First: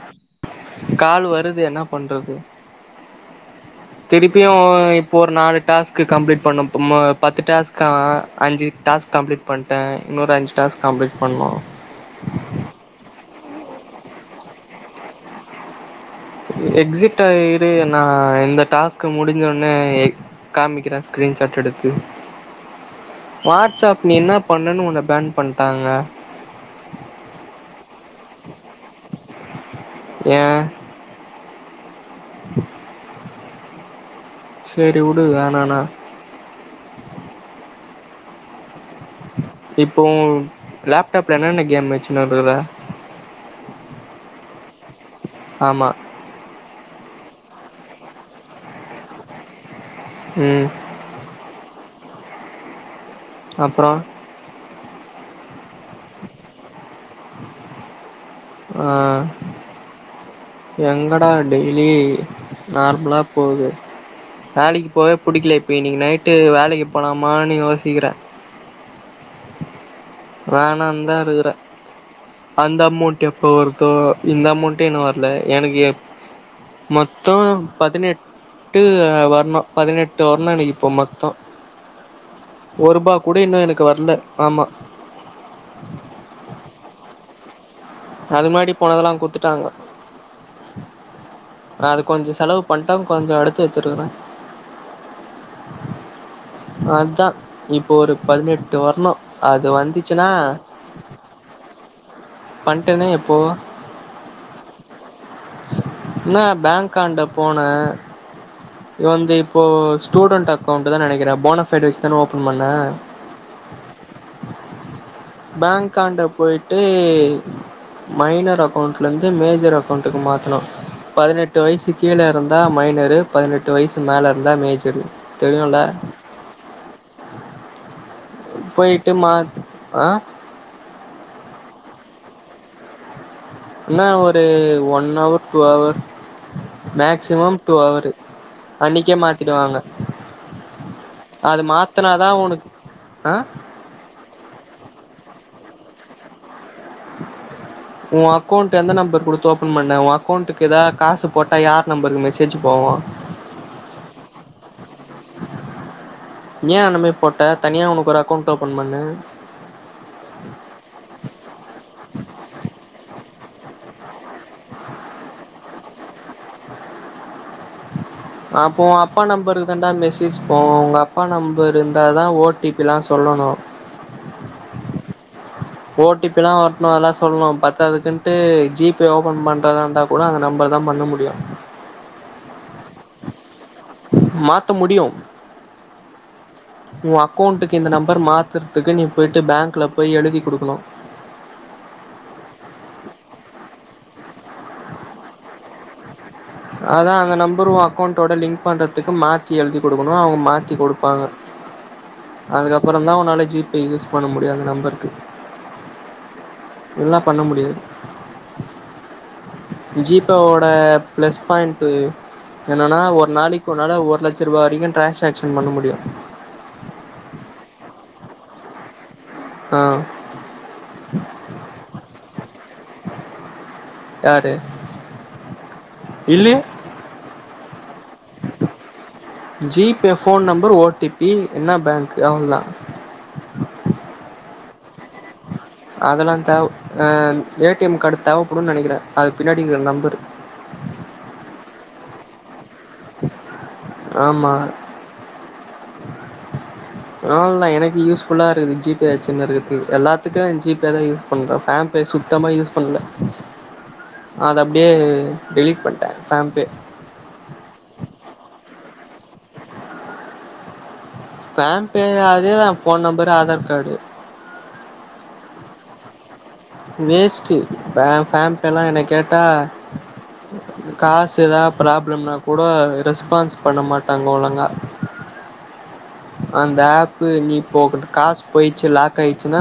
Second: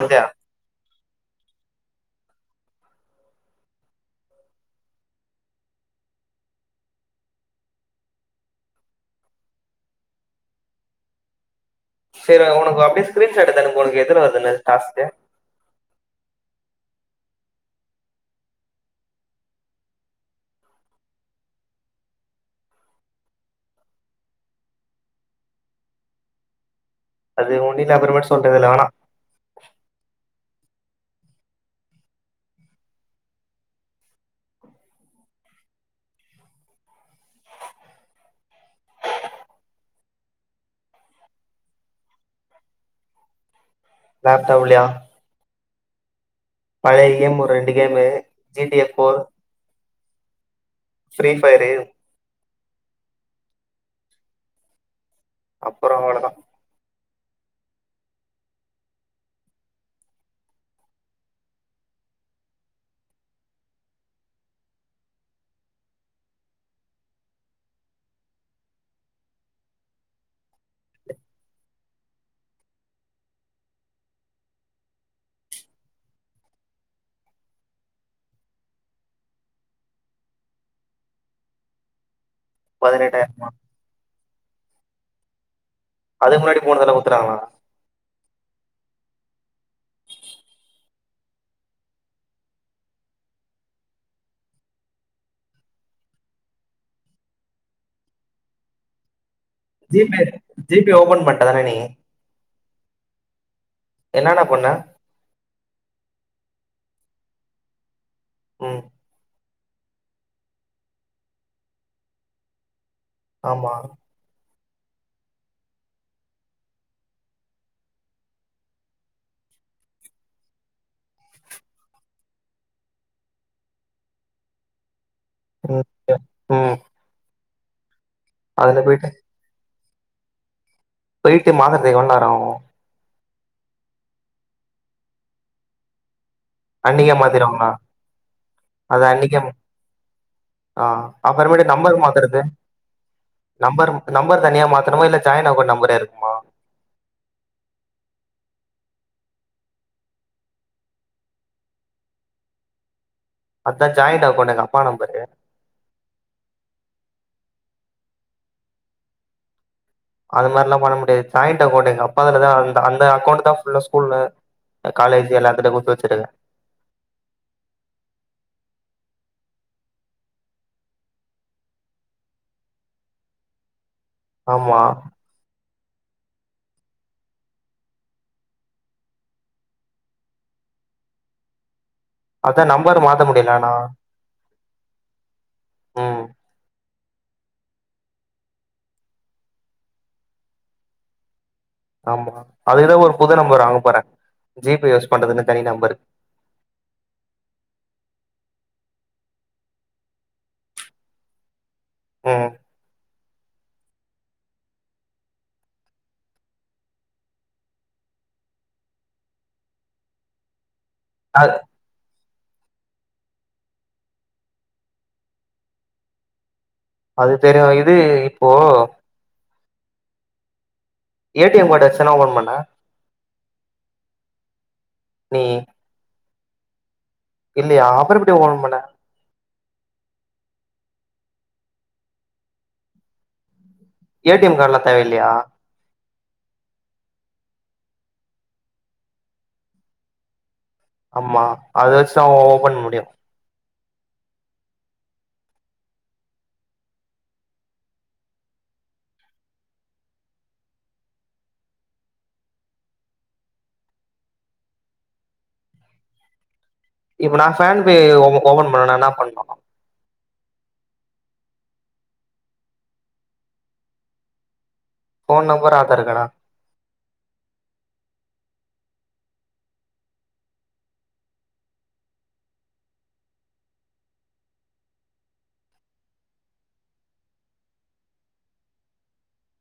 முடிஞ்சா கால் வருது என்னா பண்றது திருப்பியும் இப்போ ஒரு நாலு டாஸ்க் கம்ப்ளீட் பண்ணும் இப்ப பத்து டாஸ்க்காம் அஞ்சு டாஸ்க் கம்ப்ளீட் பண்ட்டேன் இன்னொரு அஞ்சு டாஸ்க் கம்ப்ளீட் பண்ணும் ஸ்கீரீன்சாட் எடுத்து அனுப்பு உனக்கு எத்தனை வருதுன்னு டாஸ்க்கு எக்ஸிட் ஆய்ரு நான் இந்த டாஸ்க் முடிஞ்சோனே காமிக்கிறேன் ஸ்கிரீன்ஷாட் எடுத்து வாட்ஸ்ப் நீ என்ன பண்ணனு உன்ன பேன் பண்ணிடாங்க அது ஒன்னு இல்ல அப்புறமேட்டு சொல்றேன் இதுல வேணா செரி வுடு வேணான இப்போ ஒன் லேப்டாப்ல என்னென்ன கேம் வச்சுன்னு இருக்குற லாப்டாப் லயா ஆமா பழைய கேம் ஒரு ரெண்டு கேமு ஜிடி ஏப் போர் ம் ஃப்ரீ ஃபயரு அப்றோ அப்றோ அவ்ளோ தா ஆ எங்கடா டெய்லி நார்மலா போகுது வேலைக்கு போவே புடிக்கல இப்ப இன்னைக்கு நைட்டு வேலைக்கு போலாமான்னு யோசிக்கிறேன் வேணாணு தான் இருக்கறேன் அந்த அமௌண்ட் எப்ப வருதோ இந்த அமௌண்டே இன்னும் வரல எனக்கு எப் மொத்தம் பதினெட்டு வரணும் பதினெட்டு வரணும் எனக்கு இப்போ மொத்தம் ஒரு ரூபா கூட பதினெட்டாயிரமா இன்னும் எனக்கு வரல ஆமா அதுக்கு முன்னாடி போனது எல்லா குடுத்துடாங்களா அது முன்னாடி போனதெல்லாம் குடுத்துட்டாங்க அது கொஞ்சம் செலவு பண்ணிட்டேன் கொஞ்சம் எடுத்து வச்சிருக்கிறேன் அது தா இப்போ ஒரு பதினெட்டு வர்ணம் ஜிபே ஜிபே ஓபன் பண்ணிட தானே நீ பண்ட்டேன்னா எப்போ என்னன்ன பண்ண அக்காண்ட போனே ம் இது வந்து இப் இப்போ ஸ்டூடண்ட் அக்ளெண்ட் தா நினைக்கிறேன் ஃபோணபைடு் வச்சுதானே ஓபன் பண்ண ஆமா பேங்க் காண்ட போயிட்டு மைனர் அக்கௌண்ட்ல இருந்து மேஜர் அக்கௌண்ட்டுக்கு மாத்துணும் பதினெட்டு வயசு கீழ இருந்தா மைனரு பதினெட்டு வயசு மேல இருந்தா மேஜரு தெரியுல்ல ஓகே ம் போயிட்டு மா ஆ போயிட்டு மாத்துரத்துக்கு எவ்ளோ நேரம் ஆகும் என்ன ஒரு ஒன் ஹவர் டூஹவர் அன்னிக்கே மாதிருவாங்ளா அதா அன்னைக்கே அன்னிக்கே மாத்திடுவாங்க ஆ அப்றோ அது மேட்டு நம்பர் மாத்தனாதா மாத்துறது உனக்கு ஆ நம்பர் தனியா மாத்தணுமா இல்ல ஜாயின் அக்கௌன்ட் நம் பர இருக்குமா உன் அக்கௌண்ட் எந்த நம்பர் குடுத்து ஓபன் பண்ண உன் அக்கௌண்ட்க்கு ஏதாது காசு போட்டா யார் நம்பருக்கு மெசேஜூ போவோம் அத்தா ஜாயிண்ட் அக்கௌன்ட் எங்க அப்பா நம்பரு ஏன் அந்தமாரி போட்ட தனியா உனக்கு ஒரு அக்கௌண்ட் ஓபன் பண்ணு அது மாரிலா பண்ண முடியாது ஜாயிண்ட் அக்கௌண்ட் எங்க அப்பா அதுல தா அந்த அந்த அக்கௌண்ட் தா ஸ்கூல்ல காலேஜ் எல்லார்கிட்ட குடுத்து வச்சிருக்கன் அப்போ ஒ அப்பா நம்பர்க்கு தண்டா மெசேஜ் போவோம் உங்க அப்பா நம்பர் இருந்தா தா ஓ டி பில்லா சொல்லனும் ஆமா ஓ டி பி லா ஒட்னு அதல்லா சொல்னு பத்தாதுக்குன்ட்டு ஜி பே ஓபன் பண்றதா இருந்தா கூட அந்த நம்பர் தா பண்ண முடியு அதா நம்பர் மாத்த முடிலண்ணா மாத்த முடியு ம் உ அக்கௌண்ட்டுக்கு இந்த நம்பர் மாத்துறதுக்கு நீ போயி்ட்டு பேங்க்ல போய் எழுதி குடுக்கனு ஆமா அதுக்குதா ஒரு புது நம்பர் வாங்க போறே ஜி பே யூஸ் பண்றதுனு தனி நம்பரு அதா அந்த நம்பரு உ அக்கௌண்டோட லிங்க் பண்றதுக்கு மாத்தி எழுதி குடுக்கனு அவுங்க மாத்தி குடுப்பாங்க ம் அதுக்கப்பறொந் தா ஒன்னால ஜி பே யூஸ் பண்ண முடியு அந்த நம்பருக்கு இல்னா பண்ண முடியாது ஜீ பே ஓட ப்ளஸ் அது பாய்ன்ட்டு என்னனா ஒரு நாளைக் உன்னால ஒரு லட்சருவா வரைக்கு ட்ரான்சாக்ஷன் பண்ண முடியு அது தெரியு இது இப்போ ஆ ஏ டி எம் கார்டு வெச்சான ஓபன் பண்ண யாரு நீ இல்லயே இல்லயா அப்ற எப்டி ஓபன் பண்ண G Pay phone number O T P என்ன பேங்க் அவ்ள்தா ஏ டி எம் கார்ட்லா தேவல்லயா அதல்லா தேவ் ஆ ஏ டி எம் கார்டு தேவப்படுன் நெனக்கிறே அது பின்னாடிக்கிற நம்பரு ஆமா அத வச்சுதா ஒ ஓப்பன் பண் ஆமா அவள் தா எனக்கு யூஸ்ஃபுல்லா இருக்குது ஜி பே வச்சுனு இருக்கது எல்லாத்துக்கு ஜி பே தா யூஸ் பண்ற ஃபேன் பே சுத்தமா யூஸ் பண்ல அத அப்டியே டெலீட் பண்ட்ட ஃபேன் பே இப்ப நா ஃபேன் பே ஓப ஓபன் பண்ணுனா என்னா பண்ணனு ஃபேன் பே அதேதா phone number Aadhaar card phone number Aadhaar கார்டா வேஸ்ட்டு ஃபேன் பேலா என்ன கேட்டா காசு எதா ப்ராப்ளம்னா கூட ரெஸ்பான்ஸ் பண்ண மாட்டாங்க ஒழுங்கா அந்த ஆப்பு நீ இப்போ ஒகிட்ட காசு போயிச்சு லாக் ஆயிச்சினா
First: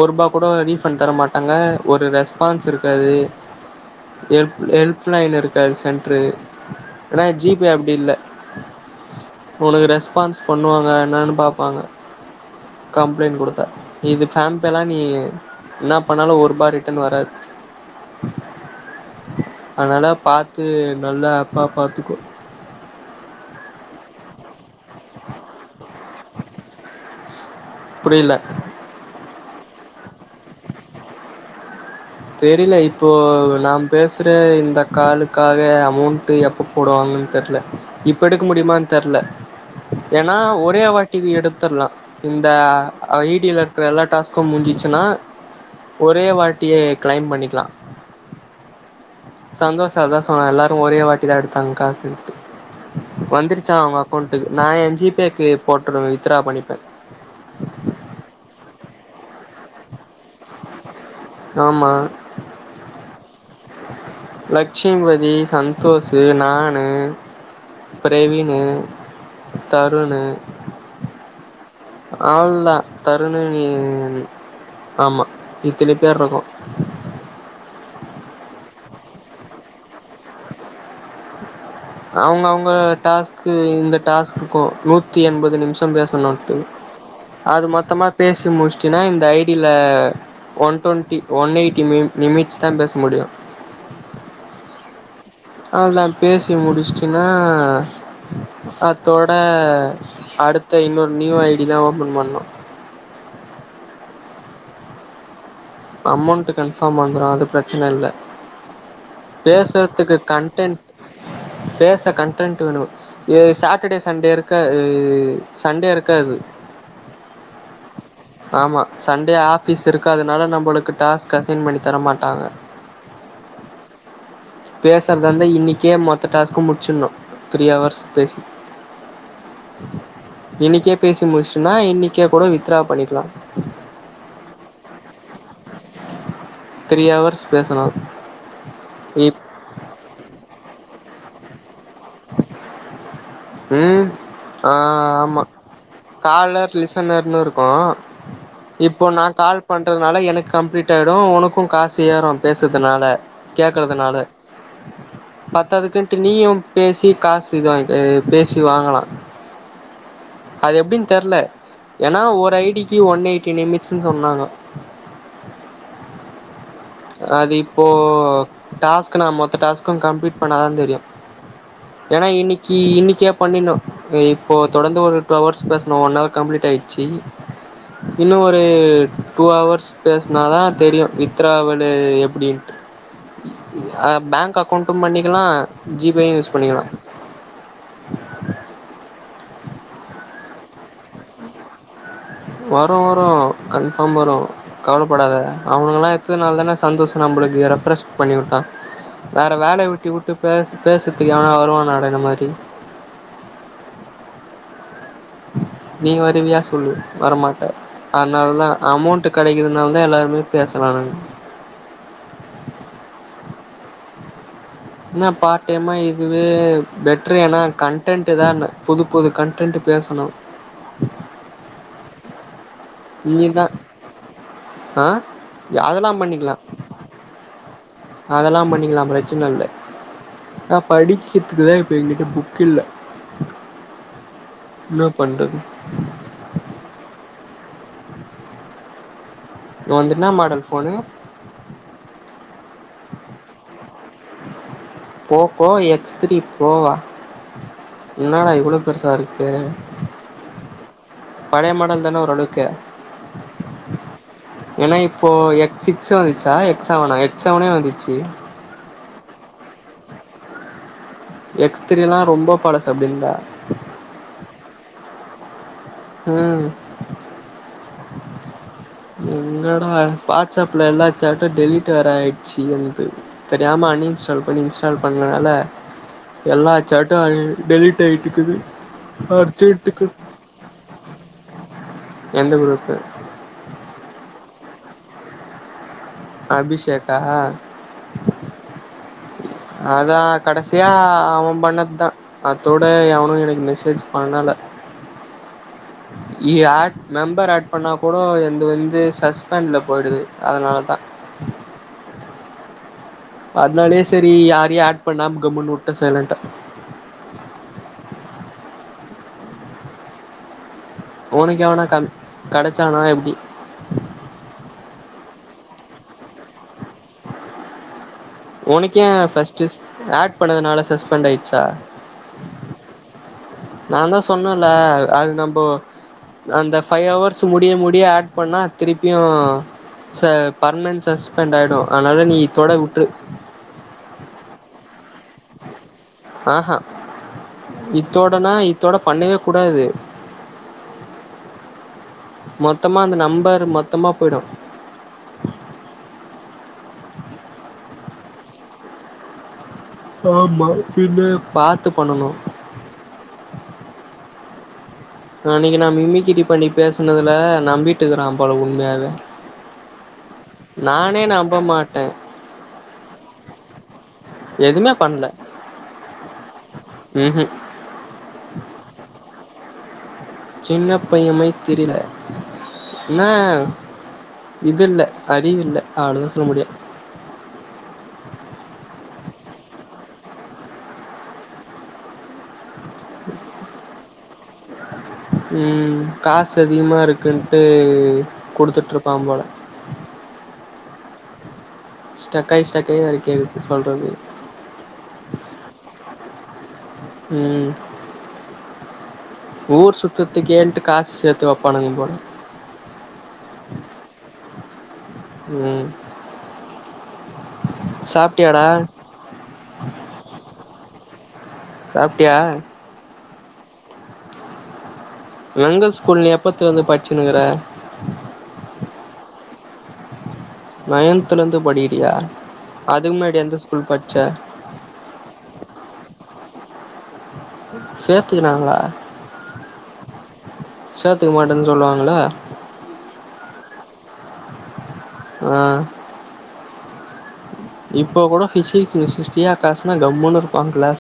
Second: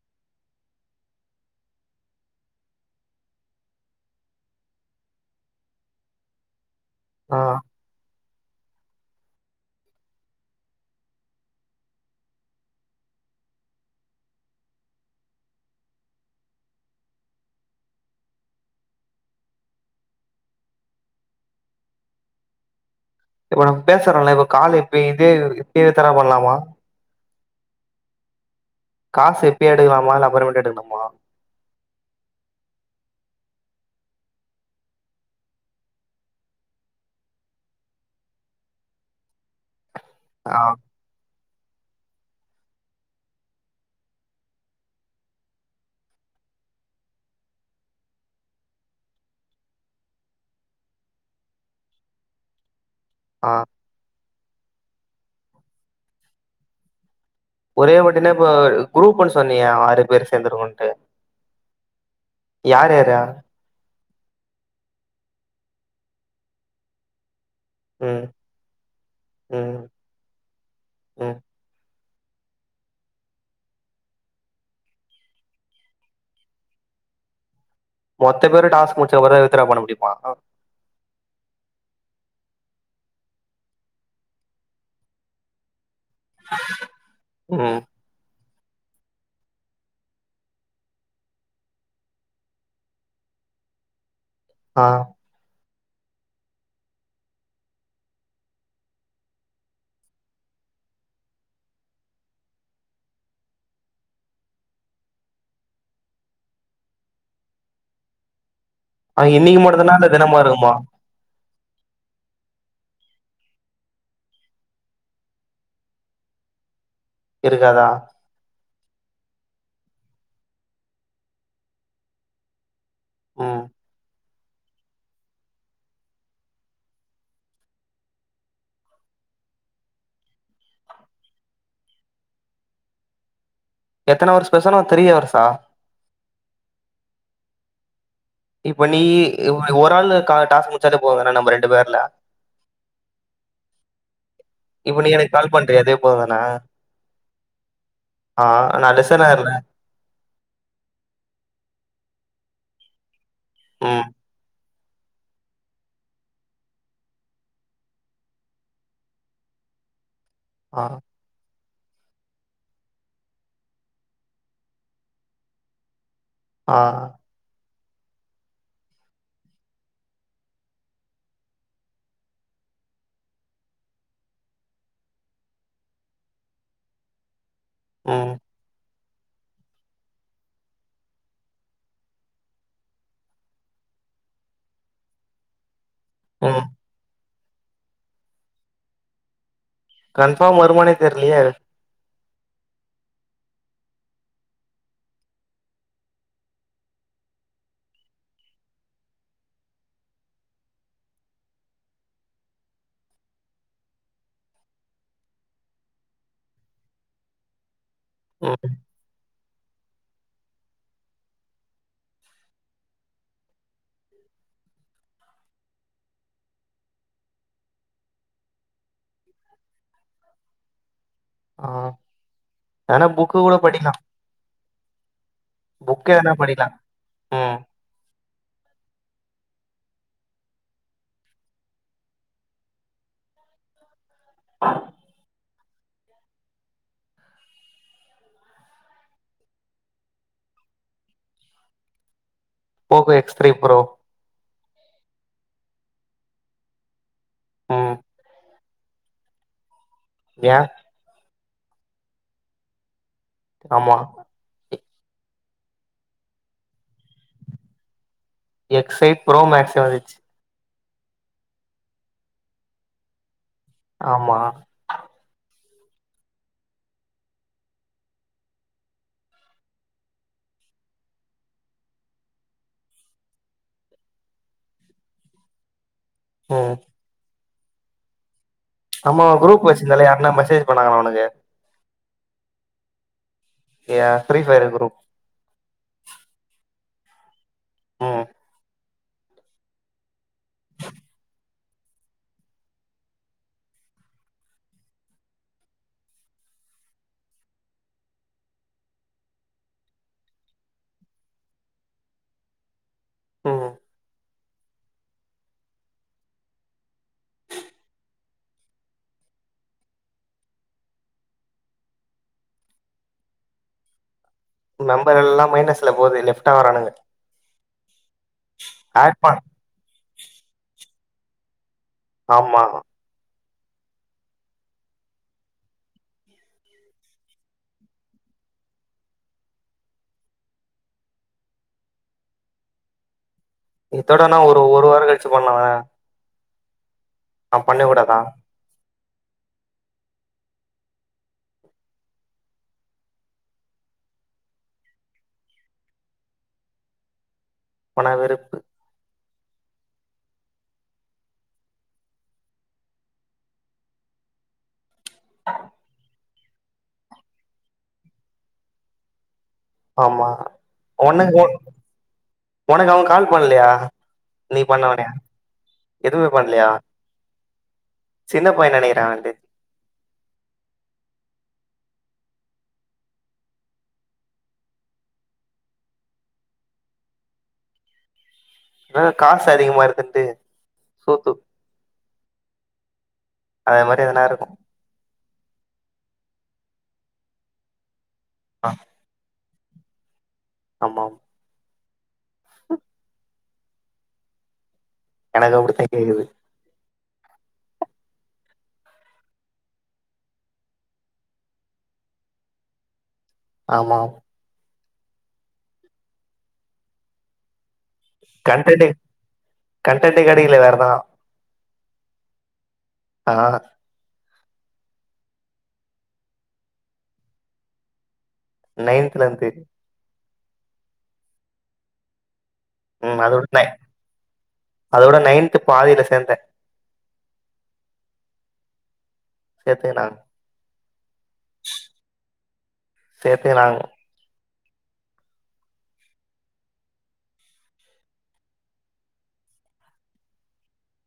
ஒருபா கூட ரீஃபன்ட் வரமாட்டாங்க ஒரு ரெஸ்பான்ஸ் இருக்காது எல் ஹொல்ப் லைன் இருக்காது சென்ட்ரு அனா ஆ ஜி பே அப்டி இல்ல ஒனக்கு ரெஸ்பான்ஸ் பண் ணுவாங்க என்னானு பாப்பாங்க கம்ளைண்ட் குடுத்தா இது ஃபேன் பேலா நீ இன்னா பண்ணாலு ஒரு பா ரிட்டன் வராது அனால பாத்து நல்ல ஆப்பா பாத்துக்கோ ஒனக் பேசுறொல்ல இப்ப காலு இப்ப இதே இப்பயே தரவ் பண்லாமா புரில காசு இப்யே எடுக்கலாமா இல்ல அப்புறமேட்டு எடுக்னுமா தெரில இப்போ நா பேசுற இந்த காலுக்காவே அமௌண்ட்டு எப்ப போடுவாங்கன் தெர்ல இப்ப எடுக்க முடியுமான் தெர்ல ஏனா ஆ ஒரே வாட்டி எடு த்துர்லா இந்த ஐ டி ல இருக்குற எல்லா டாஸ்க்கு முஞ்சிச்சுனா ஒரே வாட்டிய க்ளைம் பண்ணிக்லா சந்தோஷ் அதா சொன்னா எல்லாரு ஒரே வாட்டி தா எடுத்தாங்க காசுன்ட்டு ஆ வந்துருச்சா அரவுங்க அக்கோண்ட் நா என் ஜி பேக்கு போட்டுவே வித்ரா பண்ணிபே ஒரே வாட்டினா இப்ப குரூப்புன் சொன்னியே ஆறு பேரு சேந்துருக்கோன்டு ஆமா யார் யாரா லெச்சுமிபதி சந்தோஷ்சு நானு ம் பிரவீன்னு ம் தருணு ம் அவுள்தா தருணு நீனு ஆமா இத்தினி பேர் இருக்கோ மொத்த பேரு டாஸ்க் முடிச்ச ஒரே வித்தரா பண்ண முடியுமா அவுங்க அவுங்க டாஸ்கு இந்த டாஸ்குக்கு நூத்தி எண்பது நிமிஷ பேஸ் சனுட்டு அது ம் மொத்தமா பேசி முஸ் அப்டினா இந்த ஐடியில் one twenty one eighty mini minute தா பேச முடியும் ஆ அவள்தா பேசி முடிச்சிட்டினா அத்தோட அடுத்த இன்னொரு நியூ ஐடி தா ஓபன் பண்ணு அமோண்ட் கன்ஃபாம் வந்துரு அது பிரச்சனை இல்ல ஆ இன்னைக்கு மட்டுதானா இல்ல பேசுறதுக்கு தெனமு இருக்குமா கன்டென்ட் பேச கன்டரன்ட் வேணு சாட்டடே சண்டே இருக்கா சண்டே இருக்காது இருக்காதா ஆமா சண்டே ஆஃபீஸ் இருக்காது நால நம்மளுக்கு டாஸ்க் அசைன் பண்ணி தர மாட்டாங்க ம் பேசறாந்தா இன்னிக்கே மொத்த டாஸ்க்கு முடிச்சுன்னு த்ரீ அவர்ஸ் பேசி இன்னிக்கே பேசி முடிச்சிடினா இன்னிக்கே கூட வித்ரா பண்ணிக்லா எத்தன அவர்ஸ் பேசனு த்ரீ அவர்ஸா த்ரீ அவர்ஸ் பேசனு இப்ப நீ ஒரு ஆளு கால் டாஸ்க் முச்சால போதுங்க நம்ம ரெண்டு பேர்ல ம் ஆ இப்ப நீ எனக்கு ஆமா கால் பண்றியே அதே போதுதான காலர் லிசனர்னு இருக்கு ஆ இப்போ நா லிசனர்ல கால் பண்றதுனால எனக் கம்பிளீட் ஆய்டும் உனக்கு காசு ஏறும் பேசதுனால கேக்குறது ம் நாலு பத்ததுக்குன்டு நீயும் பேசி காசு இது வாங்கி ஆ பேசி வாங்கலா அது ஆ எப்டின் தெர்ல ஏன்னா ஒரு ஐடிக்கு ஒன் எயிட்டி நிமிஸ்ட்னு சொன்னாங்க ஆ ஆ ஆதி இப்போ போ டாஸ்க் நா மொத்த டாஸ்க் கம்ளீட் பண்ணா தா தெரியு ஏனா இன்னிக்கி இன்னிகே பண்ணிணு இப்போ தொடந்து ஒரு டூ அவர்ஸ் பேசணு ஒன் அவர் கம்ளீட் ஆய்டுச்சி ம் இன்னு ஒரு டூ அவஹவர்ஸ் பேசினா தா தெரியும் வித்ராவல் எ எப்டிண்டு அ பேங்க் அக்கௌண்டும் பண்ணிக்கலாம் ஜிபேயும் யூஸ் ம் பண்ணிக்கலாம் கன்ஃபார்ம் வருமனோ தெரிலயே வரும் வரும் கன்ஃபார்ம் வரும் கவலைப்படாத அவனுக எல்லா எத்துதுனால தானே சந்தோஷம் நம்மளுக்கு ரெஃப்ரெஷ பண்ணி விட்டான் வேற வேலைய விட்டி விட்டு பே பேசுறதுக்கு எவனா வருவானடா இந்த மாரி நீ வரவியா சொல்லு வரமாட்ட அதனால தா ம் அமௌண்ட் கிடைக்கிறனால தா எல்லாருமே பேசுறானுங்க என்ன பார்ட் டைமா இதுவே பெட்டரு ஏன்னா கன்டன்ட் தா புது புது கன்டன்ட் பேசணும் ஆ ஆனா புக்கு கூட நீதா படிக்கலா ஆ புக் அதெல்லா எதுனா படிக்லாம் ம் அதெல்லாம் பண்ணிக்கலாம் பிரச்சனை இல்ல ஆ படிக்கிறதுக்கு தா இப்ப எங்கிட்ட புக் இல்ல என்ன பண்றது வந்துனா என்ன மாடல் போன்னு Poco X three bro Poco X three போவா ம் என்னட இவ்ளோ ஃப்ரெஷ்ஷா இருக்கே யா பழைய மாடல் தானே ஒரு அளவுக்கு ஆமா ஏன்னா இப்போ எக் சிக்ஸ் வந்துச்சா எக் செவன எக்ஸ் செவனே வந்துச்சு ஸ்டைல் ப்ரோ மேக்ஸ்யே வந்துச்சு எக்ஸ் த்ரீ எல்லா ரொம்ப பழசு அப்டியிருந்தா ஆமா ம் எங்கடா வாட்ஸ்அப்பில் எல்லா சேட்டும் டெலீட் வர ஆயிடுச்சு என்ந்து தெரியாமல் அன்இன்ஸ்டால் பண்ணி இன்ஸ்டால் பண்ணனால எல்லா ம் சேட்டும் அழி டெலீட் ஆகிட்டுக்குது ஆமா குரூப் வச்சிருந்தே யாருனா மெசேஜ் பண்ணாங்களலா உனக்கு எந்த குரூப்பு ய ஃப்ரீ ஃபயர் குரூப் அபிஷேக்கா ம் அதான் கடைசியா அவம் பண்ணதுதா அத்தோட எவனு எனக்கு மெசேஜ் பண்ணல இ ஆட் மெம்பர் ஆட் பண்ணா கூட எந்து வந்து சஸ்பென்ட்ல போயிடுது அதனாலதா ம் பி யாரையு ஆட் பண்ணாம கம்முன்னு வுட்ட சைலன்டா உனுக் எவனா க கடச்சானா எப்டி மெம்பர் எல்லா மைனஸ்ல போவுது லெஃப்ட் ஆவுறானுங்க உனக் ஏ ஆட் பண் ஃபஸ்ட்டுஸ் ஆட் பண்ணதுனால சஸ் பென்ட் ஆயிச்சா ஆமா நாந்தா சொன்னல்ல அது நம்ப அந்த ஃபைவ் ஹவர்ஸ் முடிய முடிய ஆட் பண்ணா திருப்பியு ச பர்மனன்ட் சஸ்பெண்ட் ஆயிடு அனால நீ இத்தோட வுட்ரு இத்தோடனா ஒரு ஒரு வார கழிச்சு பண்லால ஆஹ அ பண்ண கூடாதா த்தோட பண்ணவே கூடாது மொத்தமா அந்த நம்பர் மொத்தமா போயிடு இப்ப நா வெறுப்பு ஆமா இனிம பாத்து பண்ணணு அன்னக்கி நா மிமிக்கிரி பண்ணி பேசுனதுல நம்பிட்டுக்குறா போல உண்மையாவே ஆமா நானே ஒனக்கு நம்ப மாட்டே ஒனக்கு அவ கால் பண்லயா நீ எதுமே பண்ணனோன பண்ல எதுமே பண்லயா ம்ஹும் சின்ன பைய நெனகிறே வந்து சின்ன பைய மை தெரில என்னா இதுல்ல அறிவில்ல அவ்ளதா சொல்ல முடியு டு சோத்து அது மாரி எதுனா இருக்கு ம் காசு அதிகமா இருக்குன்ட்டு ஆ குடுத்துட்ருப்பா போல ஆமா ஸ்டக்காய் ஸ்டக்காய் வேற கேக்கு சொல்றது எனக்கு அப்டித்தா கேக்குது ம் ஊர் சுத்தற்துக்கேன்ட்டு காசு சேத்து வப்பானுங்க போல ஆமா ம் சாப்ட்டியாடா கண்டன்ட்டு கண்டன்ட்டு கெடைக்கல வே றா சாப்டியா ஆஹ எந்த ஸ்கூல் நீ எப்பத்துலந்து பட்ச்சுனுகுற நயந்துலந்து நயந்துலந்து படிக்கிரியா ம் அதோட ந அதோட நையன்து பாதில சேந்தேன் சேத்துக்கனாங்களா சேத்துக்க மாட்டேன்னு சொல்லுவாங்களா சேத்தே நாங்கோ அ இப்போ கூட பிசிக்ஸ் சிஷ்டியா காலஸ்னா கமன்னு இருக்கும்ஙக கிளாஸ்